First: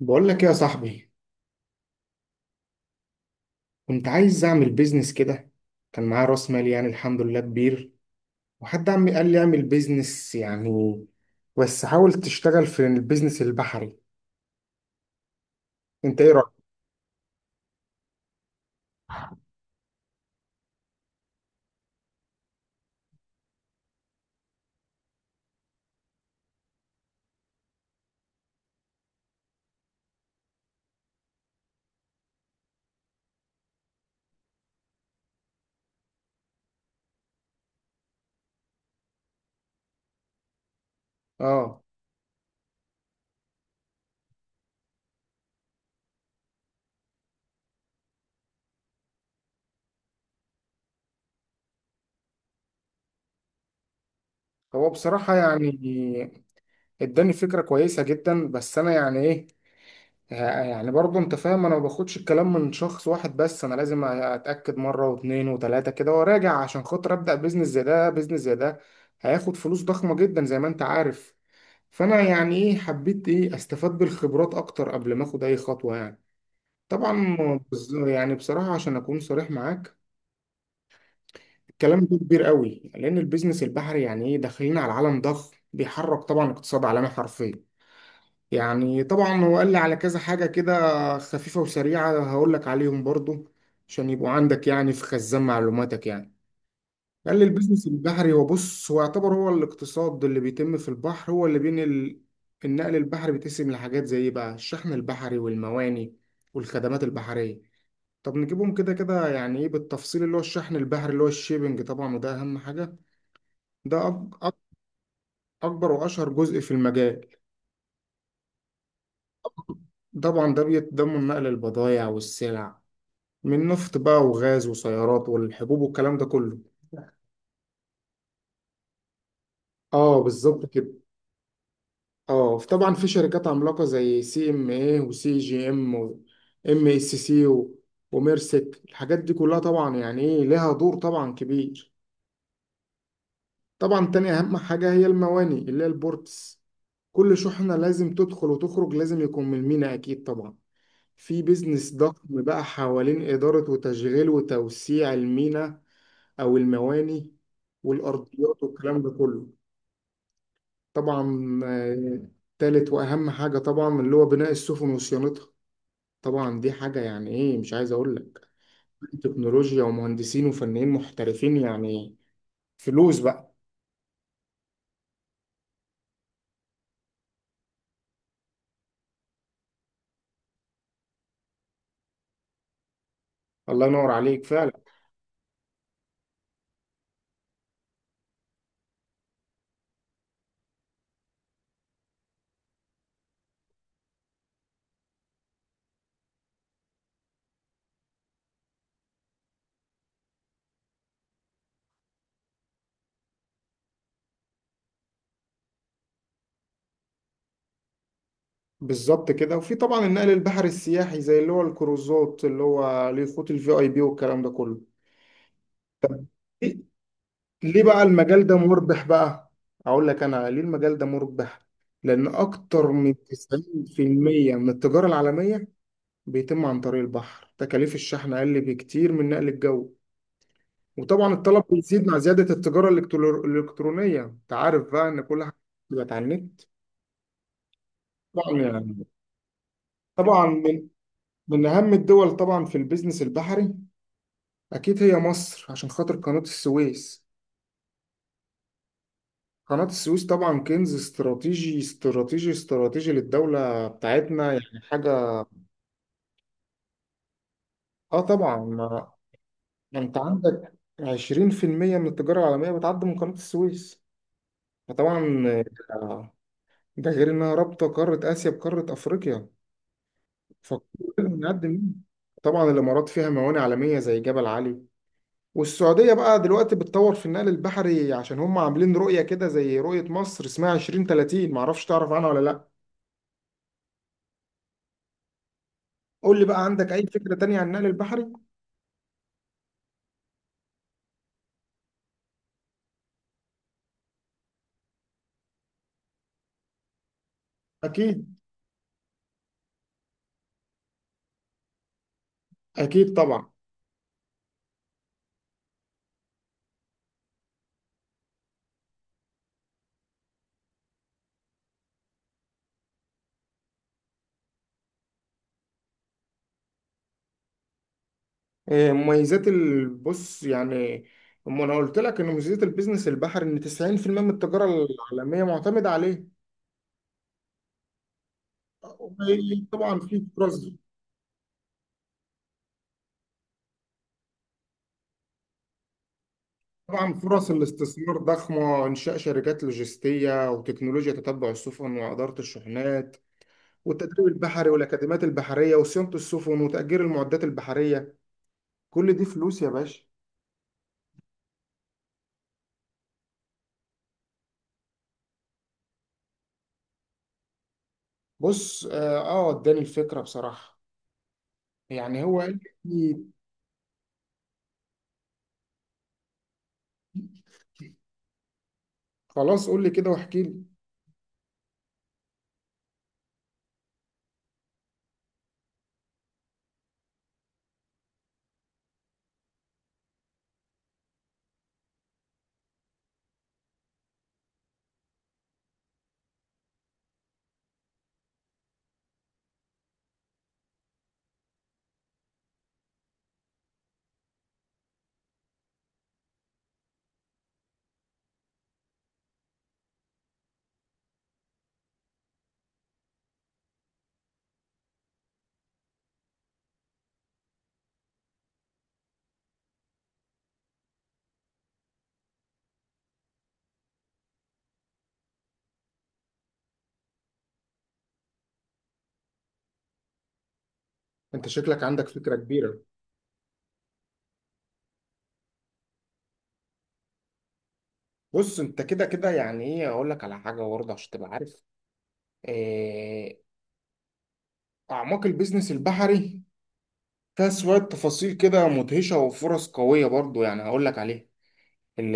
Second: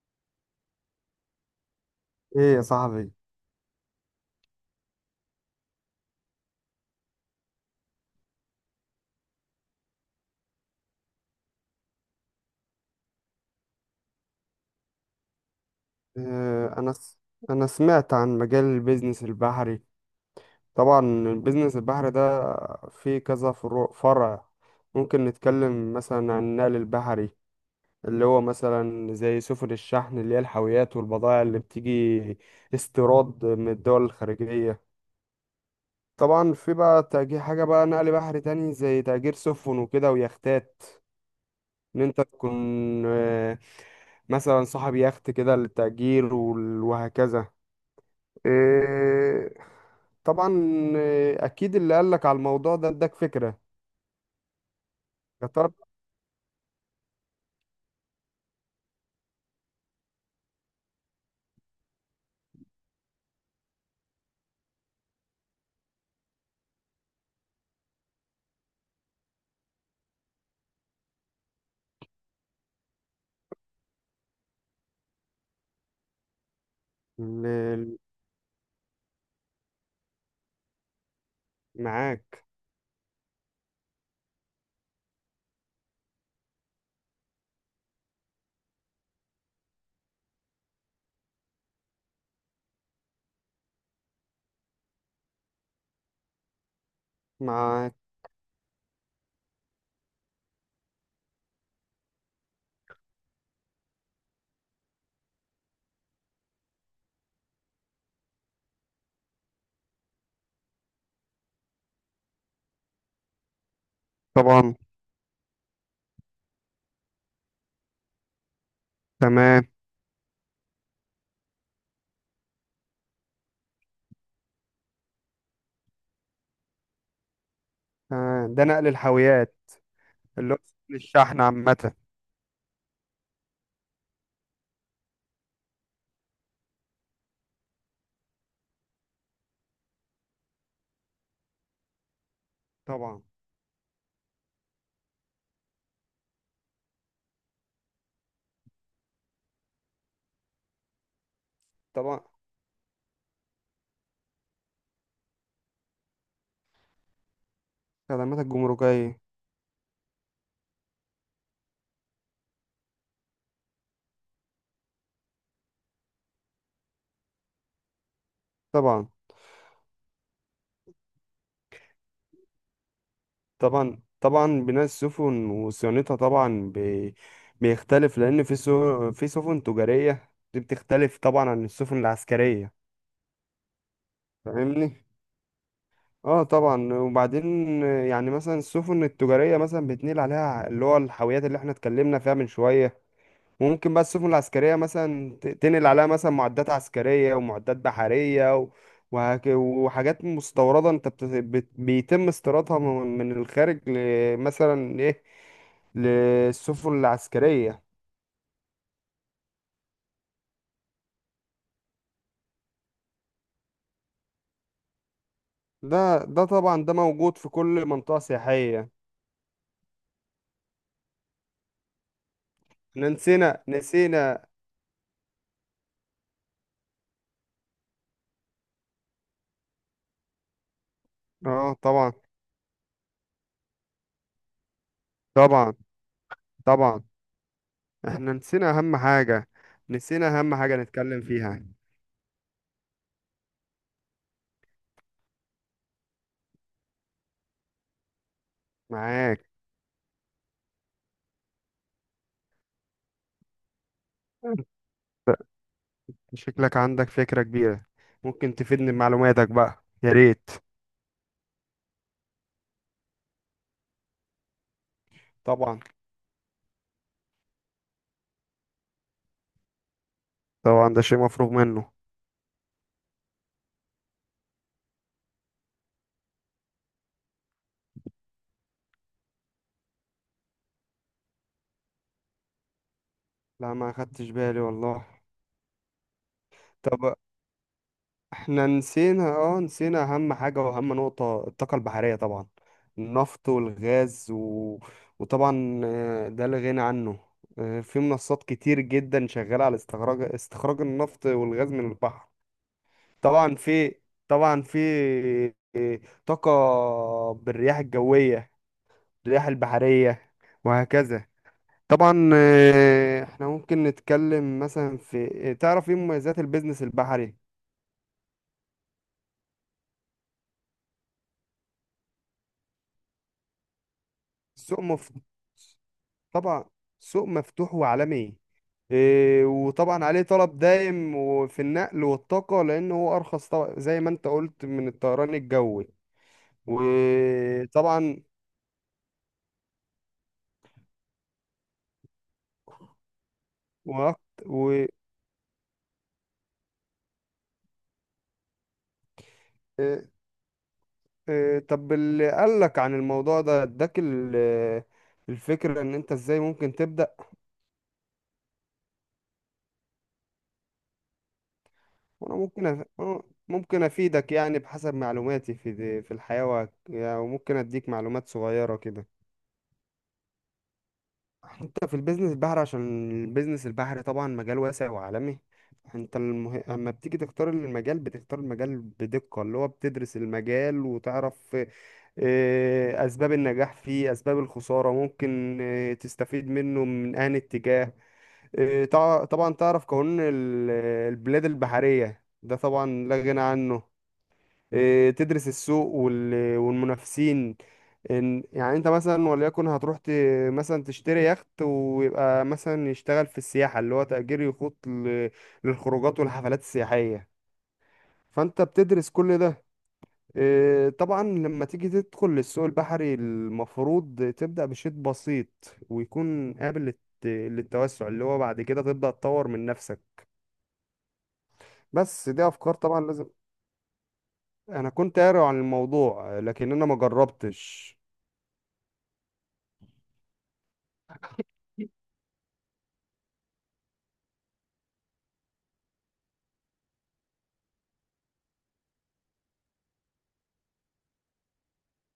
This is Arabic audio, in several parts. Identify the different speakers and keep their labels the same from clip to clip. Speaker 1: بقول لك إيه يا صاحبي؟
Speaker 2: ايه يا صاحبي.
Speaker 1: كنت عايز اعمل بيزنس كده، كان معايا راس مال يعني الحمد لله كبير، وحد عمي قال لي اعمل بيزنس يعني، بس حاول تشتغل في البيزنس البحري. انت ايه رأيك؟
Speaker 2: آه، انا س... انا سمعت عن مجال البيزنس البحري. طبعا البيزنس البحري ده فيه كذا فروع فرع. ممكن نتكلم مثلا عن النقل البحري اللي هو مثلا زي سفن الشحن اللي هي الحاويات والبضائع اللي بتيجي استيراد من الدول الخارجية. طبعا في بقى تأجير حاجة بقى نقل بحري تاني زي تأجير سفن وكده ويختات.
Speaker 1: اه.
Speaker 2: ان انت تكون آه، مثلا صاحب يخت كده للتأجير وهكذا. إيه، طبعا. اكيد اللي قالك على الموضوع ده اداك فكرة.
Speaker 1: هو بصراحة
Speaker 2: قطر
Speaker 1: يعني اداني فكرة كويسة جدا، بس انا يعني ايه، يعني برضه انت فاهم، انا ما باخدش الكلام من شخص واحد بس، انا لازم اتاكد مره واثنين وثلاثه كده وراجع عشان خاطر ابدا بيزنس زي ده. بيزنس زي ده هياخد فلوس ضخمه جدا زي ما انت عارف، فانا يعني ايه حبيت ايه استفاد بالخبرات اكتر قبل ما اخد اي خطوه يعني. طبعا،
Speaker 2: اللي
Speaker 1: يعني بصراحه عشان اكون صريح معاك، الكلام ده كبير
Speaker 2: معاك.
Speaker 1: قوي، لان البيزنس البحري يعني ايه داخلين على عالم ضخم بيحرك طبعا اقتصاد عالمي حرفيا. يعني طبعا هو قال لي على كذا حاجة كده خفيفة وسريعة، هقول لك عليهم برضو عشان يبقوا عندك يعني في خزان معلوماتك يعني. قال لي البيزنس
Speaker 2: معاك
Speaker 1: البحري هو، بص، هو يعتبر هو الاقتصاد اللي بيتم في البحر، هو اللي بين النقل البحري. بيتقسم لحاجات زي إيه بقى: الشحن البحري والمواني والخدمات البحرية. طب نجيبهم كده كده يعني ايه بالتفصيل. اللي هو الشحن البحري اللي هو الشيبنج طبعا، وده اهم حاجة. ده
Speaker 2: طبعا.
Speaker 1: أكبر وأشهر جزء في المجال.
Speaker 2: تمام.
Speaker 1: طبعا ده بيتضمن نقل البضائع والسلع، من نفط بقى وغاز وسيارات والحبوب والكلام ده كله.
Speaker 2: ده نقل الحاويات
Speaker 1: اه
Speaker 2: اللي هو
Speaker 1: بالظبط كده.
Speaker 2: نقل الشحن عامة.
Speaker 1: اه طبعا، في شركات عملاقه زي سي ام اي وسي جي ام وام اس سي وميرسك، الحاجات دي كلها طبعا يعني ايه لها دور طبعا كبير.
Speaker 2: طبعا.
Speaker 1: طبعا تاني اهم حاجه هي المواني اللي هي البورتس، كل شحنه لازم تدخل وتخرج لازم يكون من الميناء اكيد طبعا. في بيزنس
Speaker 2: طبعا
Speaker 1: ضخم بقى حوالين اداره وتشغيل وتوسيع الميناء او المواني
Speaker 2: خدمات
Speaker 1: والارضيات والكلام ده
Speaker 2: الجمركية.
Speaker 1: كله. طبعا آه، تالت واهم حاجه طبعا اللي هو بناء السفن وصيانتها، طبعا دي حاجه يعني ايه مش عايز اقول لك،
Speaker 2: طبعا.
Speaker 1: تكنولوجيا ومهندسين وفنيين محترفين يعني، فلوس بقى.
Speaker 2: طبعا طبعا بناء السفن وصيانتها. بيختلف لأن في سفن تجارية دي بتختلف طبعا عن السفن العسكرية.
Speaker 1: الله ينور عليك فعلا.
Speaker 2: فاهمني. اه طبعا. وبعدين يعني مثلا السفن التجارية مثلا بتنقل عليها اللي هو الحاويات اللي احنا اتكلمنا فيها من شوية. وممكن بقى السفن العسكرية مثلا تنقل عليها مثلا معدات عسكرية ومعدات بحرية وحاجات مستوردة انت بيتم استيرادها من الخارج مثلا ايه، للسفن العسكرية.
Speaker 1: بالظبط كده، وفي طبعا النقل البحري السياحي زي اللي هو الكروزات اللي هو ليه خطوط الفي اي بي والكلام ده كله.
Speaker 2: ده
Speaker 1: ليه؟
Speaker 2: طبعا ده موجود في
Speaker 1: ليه
Speaker 2: كل
Speaker 1: بقى
Speaker 2: منطقة
Speaker 1: المجال ده
Speaker 2: سياحية.
Speaker 1: مربح بقى؟ اقول لك انا ليه المجال ده مربح. لان اكتر
Speaker 2: احنا
Speaker 1: من
Speaker 2: نسينا.
Speaker 1: 90% من التجاره العالميه بيتم عن طريق البحر. تكاليف الشحن أقل بكتير من نقل الجو، وطبعا الطلب
Speaker 2: اه
Speaker 1: بيزيد
Speaker 2: طبعا.
Speaker 1: مع زيادة التجارة الإلكترونية، أنت عارف بقى إن كل حاجة
Speaker 2: طبعا.
Speaker 1: بقت على النت.
Speaker 2: طبعا. احنا
Speaker 1: طبعا
Speaker 2: نسينا اهم
Speaker 1: يعني.
Speaker 2: حاجة. نسينا
Speaker 1: طبعا
Speaker 2: اهم حاجة
Speaker 1: من
Speaker 2: نتكلم فيها.
Speaker 1: أهم الدول طبعا في البيزنس البحري أكيد هي مصر عشان خاطر قناة السويس.
Speaker 2: معاك.
Speaker 1: قناة السويس طبعا كنز استراتيجي استراتيجي استراتيجي للدولة بتاعتنا،
Speaker 2: انت
Speaker 1: يعني حاجة.
Speaker 2: شكلك عندك فكرة كبيرة.
Speaker 1: آه
Speaker 2: ممكن
Speaker 1: طبعا،
Speaker 2: تفيدني
Speaker 1: ما
Speaker 2: بمعلوماتك بقى،
Speaker 1: ما
Speaker 2: يا
Speaker 1: أنت
Speaker 2: ريت.
Speaker 1: عندك 20% من التجارة العالمية بتعدي من قناة السويس. فطبعا،
Speaker 2: طبعا.
Speaker 1: ده غير انها رابطه قاره اسيا بقاره افريقيا، فلازم
Speaker 2: طبعا ده شيء مفروغ
Speaker 1: نقدم
Speaker 2: منه.
Speaker 1: منها. طبعا الامارات فيها موانئ عالميه زي جبل علي، والسعوديه بقى دلوقتي بتطور في النقل البحري عشان هم عاملين رؤيه كده زي رؤيه مصر اسمها 2030، معرفش تعرف عنها ولا لا.
Speaker 2: لا، ما خدتش بالي والله.
Speaker 1: قول لي بقى عندك اي
Speaker 2: طب
Speaker 1: فكره تانية عن النقل البحري.
Speaker 2: احنا نسينا، اه، نسينا اهم حاجة واهم نقطة، الطاقة البحرية طبعا. النفط والغاز وطبعا ده لا غنى عنه. في
Speaker 1: اكيد،
Speaker 2: منصات كتير جدا شغالة على استخراج النفط والغاز من البحر.
Speaker 1: اكيد طبعا.
Speaker 2: طبعا في طبعا في طاقة بالرياح الجوية، الرياح البحرية، وهكذا. طبعا، احنا ممكن نتكلم مثلا في، تعرف ايه مميزات البيزنس البحري؟
Speaker 1: إيه مميزات البص يعني؟ أما انا قلت لك ان مميزات البيزنس البحري ان 90% من
Speaker 2: سوق
Speaker 1: التجاره
Speaker 2: مفتوح.
Speaker 1: العالميه معتمده عليه.
Speaker 2: طبعا سوق مفتوح وعالمي.
Speaker 1: طبعا
Speaker 2: وطبعا عليه
Speaker 1: في
Speaker 2: طلب
Speaker 1: فرص،
Speaker 2: دائم وفي النقل والطاقة، لأنه هو أرخص طبعا زي ما أنت قلت من الطيران الجوي.
Speaker 1: طبعا فرص الاستثمار
Speaker 2: وطبعا
Speaker 1: ضخمة: إنشاء شركات لوجستية، وتكنولوجيا تتبع السفن، وإدارة الشحنات،
Speaker 2: وقت.
Speaker 1: والتدريب البحري، والأكاديميات البحرية، وصيانة السفن، وتأجير المعدات البحرية. كل دي فلوس يا باشا.
Speaker 2: طب اللي قالك عن الموضوع ده اداك الفكرة، ان انت ازاي ممكن تبدأ.
Speaker 1: بص، آه آه، اداني الفكرة بصراحة، يعني
Speaker 2: وانا
Speaker 1: هو قال
Speaker 2: أنا
Speaker 1: لي.
Speaker 2: ممكن افيدك يعني بحسب معلوماتي في في الحياة يعني، وممكن اديك معلومات صغيرة كده.
Speaker 1: خلاص قول لي كده واحكي لي.
Speaker 2: انت في البيزنس البحري، عشان البيزنس البحري طبعا مجال واسع وعالمي. اما بتيجي تختار المجال بتختار المجال بدقة، اللي هو بتدرس المجال وتعرف اسباب النجاح فيه، اسباب الخسارة، ممكن تستفيد منه من انهي اتجاه. طبعا تعرف قانون البلاد البحرية، ده طبعا لا غنى عنه. تدرس السوق والمنافسين. يعني انت مثلا، وليكن هتروح مثلا تشتري يخت ويبقى مثلا يشتغل في السياحة، اللي هو تأجير يخوت للخروجات والحفلات السياحية. فانت بتدرس كل ده. طبعا لما تيجي تدخل للسوق البحري المفروض تبدأ بشيء بسيط ويكون قابل للتوسع، اللي هو بعد كده تبدأ تطور من نفسك.
Speaker 1: أنت شكلك عندك
Speaker 2: بس
Speaker 1: فكرة
Speaker 2: دي افكار،
Speaker 1: كبيرة.
Speaker 2: طبعا لازم، انا كنت قاري عن الموضوع لكن انا ما جربتش.
Speaker 1: بص، أنت كده كده يعني إيه أقول لك على حاجة برضه عشان تبقى عارف. آه. أعماق البيزنس البحري فيها شوية تفاصيل كده مدهشة وفرص قوية برضو، يعني هقول لك عليها. ال-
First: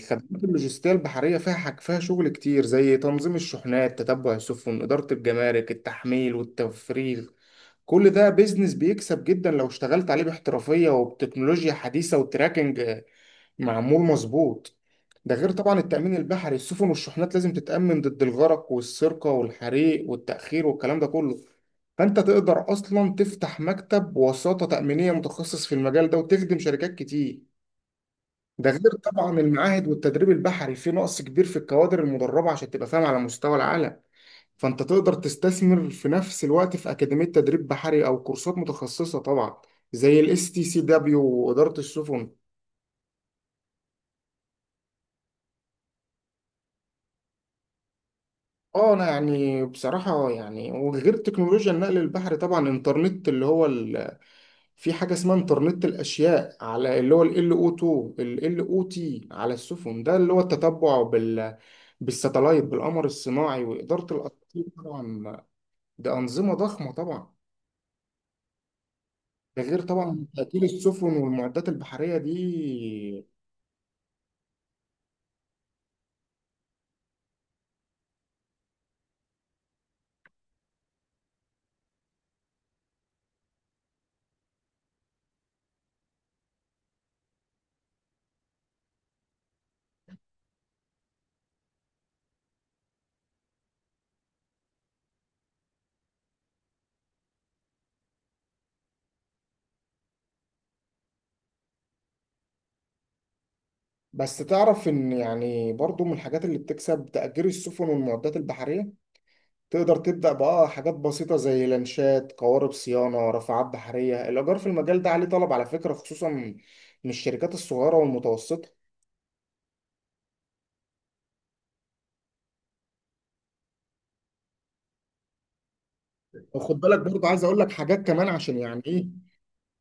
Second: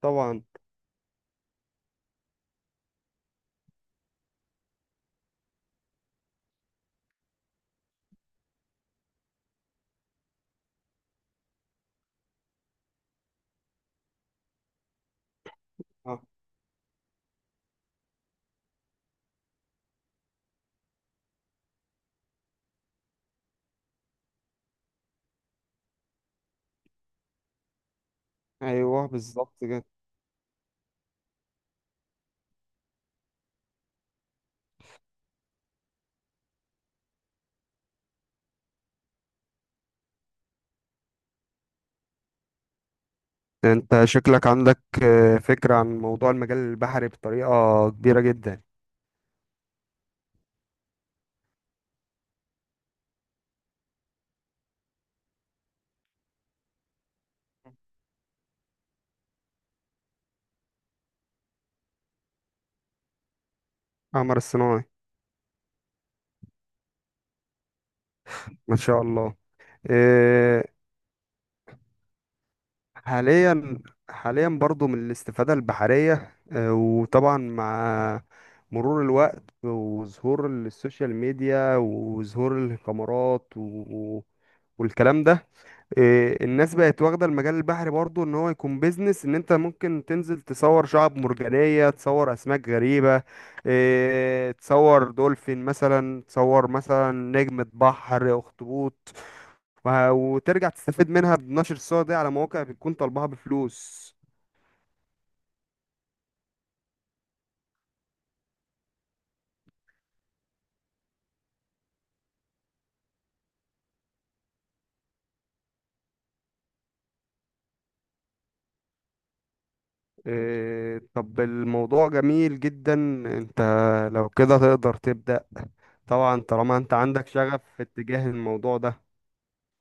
Speaker 2: طبعا.
Speaker 1: اللوجستية البحرية فيها حاج، فيها شغل كتير زي تنظيم الشحنات، تتبع السفن، إدارة الجمارك، التحميل والتفريغ. كل ده بيزنس بيكسب جدا لو اشتغلت عليه باحترافية وبتكنولوجيا حديثة وتراكنج معمول مظبوط. ده غير طبعا التأمين
Speaker 2: آه.
Speaker 1: البحري، السفن والشحنات لازم تتأمن ضد الغرق والسرقة والحريق والتأخير والكلام ده كله. فأنت تقدر أصلا تفتح مكتب وساطة تأمينية متخصص في المجال ده وتخدم شركات كتير. ده غير
Speaker 2: ايوه
Speaker 1: طبعا
Speaker 2: بالظبط كده.
Speaker 1: المعاهد والتدريب البحري، في نقص كبير في الكوادر المدربة عشان تبقى فاهم على مستوى العالم. فأنت تقدر تستثمر في نفس الوقت في أكاديمية تدريب بحري أو كورسات متخصصة طبعا زي الاس تي سي دبليو وإدارة السفن.
Speaker 2: انت شكلك عندك فكرة عن موضوع المجال البحري بطريقة كبيرة جدا.
Speaker 1: اه انا يعني بصراحة يعني، وغير تكنولوجيا النقل البحري طبعا، انترنت اللي هو في حاجة اسمها انترنت الاشياء، على اللي هو ال LO2، ال LOT على السفن، ده اللي هو التتبع بالستلايت بالقمر الصناعي وإدارة
Speaker 2: قمر
Speaker 1: الأساطير
Speaker 2: الصناعي.
Speaker 1: طبعا. ده أنظمة ضخمة طبعا.
Speaker 2: ما شاء الله.
Speaker 1: ده غير طبعا تأثير
Speaker 2: آه،
Speaker 1: السفن والمعدات البحرية دي.
Speaker 2: حاليا. حاليا برضو من الاستفادة البحرية، وطبعا مع مرور الوقت وظهور السوشيال ميديا وظهور الكاميرات والكلام ده. الناس بقت واخدة المجال البحري برضو ان هو يكون بيزنس، ان انت ممكن تنزل تصور شعب مرجانية، تصور اسماك غريبة، تصور دولفين مثلا، تصور مثلا نجمة بحر، اخطبوط. وترجع تستفيد منها بنشر الصور دي على مواقع بتكون طالبها بفلوس.
Speaker 1: بس تعرف إن يعني برضو من الحاجات اللي بتكسب تأجير السفن والمعدات البحرية. تقدر تبدأ بقى حاجات بسيطة زي لانشات، قوارب صيانة، رافعات بحرية. الإيجار في المجال ده عليه طلب على فكرة، خصوصا من الشركات الصغيرة والمتوسطة.
Speaker 2: طب الموضوع جميل جدا. انت لو كده تقدر تبدأ، طبعا طالما
Speaker 1: وخد
Speaker 2: انت
Speaker 1: بالك
Speaker 2: عندك
Speaker 1: برضه، عايز أقول
Speaker 2: شغف
Speaker 1: لك
Speaker 2: في
Speaker 1: حاجات
Speaker 2: اتجاه
Speaker 1: كمان عشان
Speaker 2: الموضوع
Speaker 1: يعني
Speaker 2: ده.
Speaker 1: إيه،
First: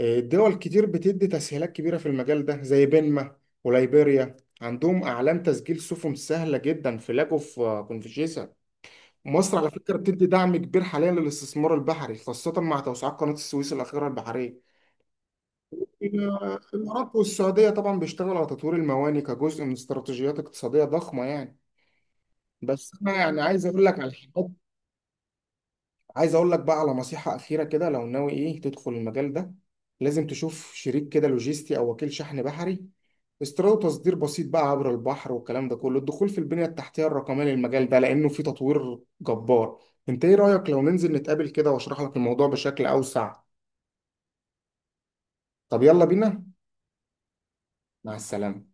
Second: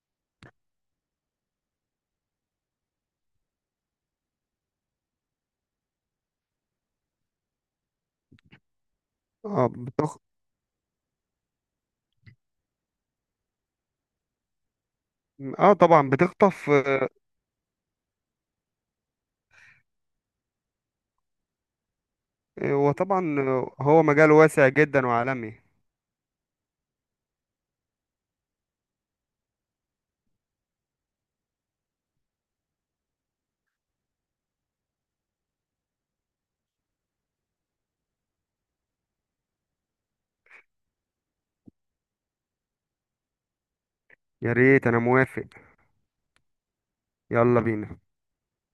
Speaker 1: آه، دول كتير بتدي تسهيلات كبيرة في المجال ده زي بنما وليبيريا، عندهم أعلان تسجيل سفن سهلة جدا في لاجو، في آه، كونفشيسا. مصر
Speaker 2: اه
Speaker 1: على فكرة
Speaker 2: بتخ...
Speaker 1: بتدي دعم كبير حاليا للاستثمار البحري، خاصة مع توسعات قناة السويس الأخيرة البحرية.
Speaker 2: اه طبعا بتخطف.
Speaker 1: الإمارات والسعودية طبعا بيشتغلوا على تطوير المواني كجزء من استراتيجيات اقتصادية ضخمة يعني. بس أنا
Speaker 2: وطبعا
Speaker 1: يعني عايز أقول لك
Speaker 2: هو
Speaker 1: على
Speaker 2: مجال
Speaker 1: حاجات،
Speaker 2: واسع جدا وعالمي.
Speaker 1: عايز أقول لك بقى على نصيحة أخيرة كده لو ناوي إيه تدخل المجال ده. لازم تشوف شريك كده لوجيستي أو وكيل شحن بحري، استيراد وتصدير بسيط بقى عبر البحر والكلام ده كله، الدخول في البنية التحتية الرقمية للمجال ده لأنه فيه تطوير جبار. أنت إيه رأيك لو ننزل نتقابل كده وأشرح لك الموضوع بشكل أوسع؟
Speaker 2: يا ريت، انا موافق.
Speaker 1: طب يلا بينا.
Speaker 2: يلا بينا.
Speaker 1: مع السلامة.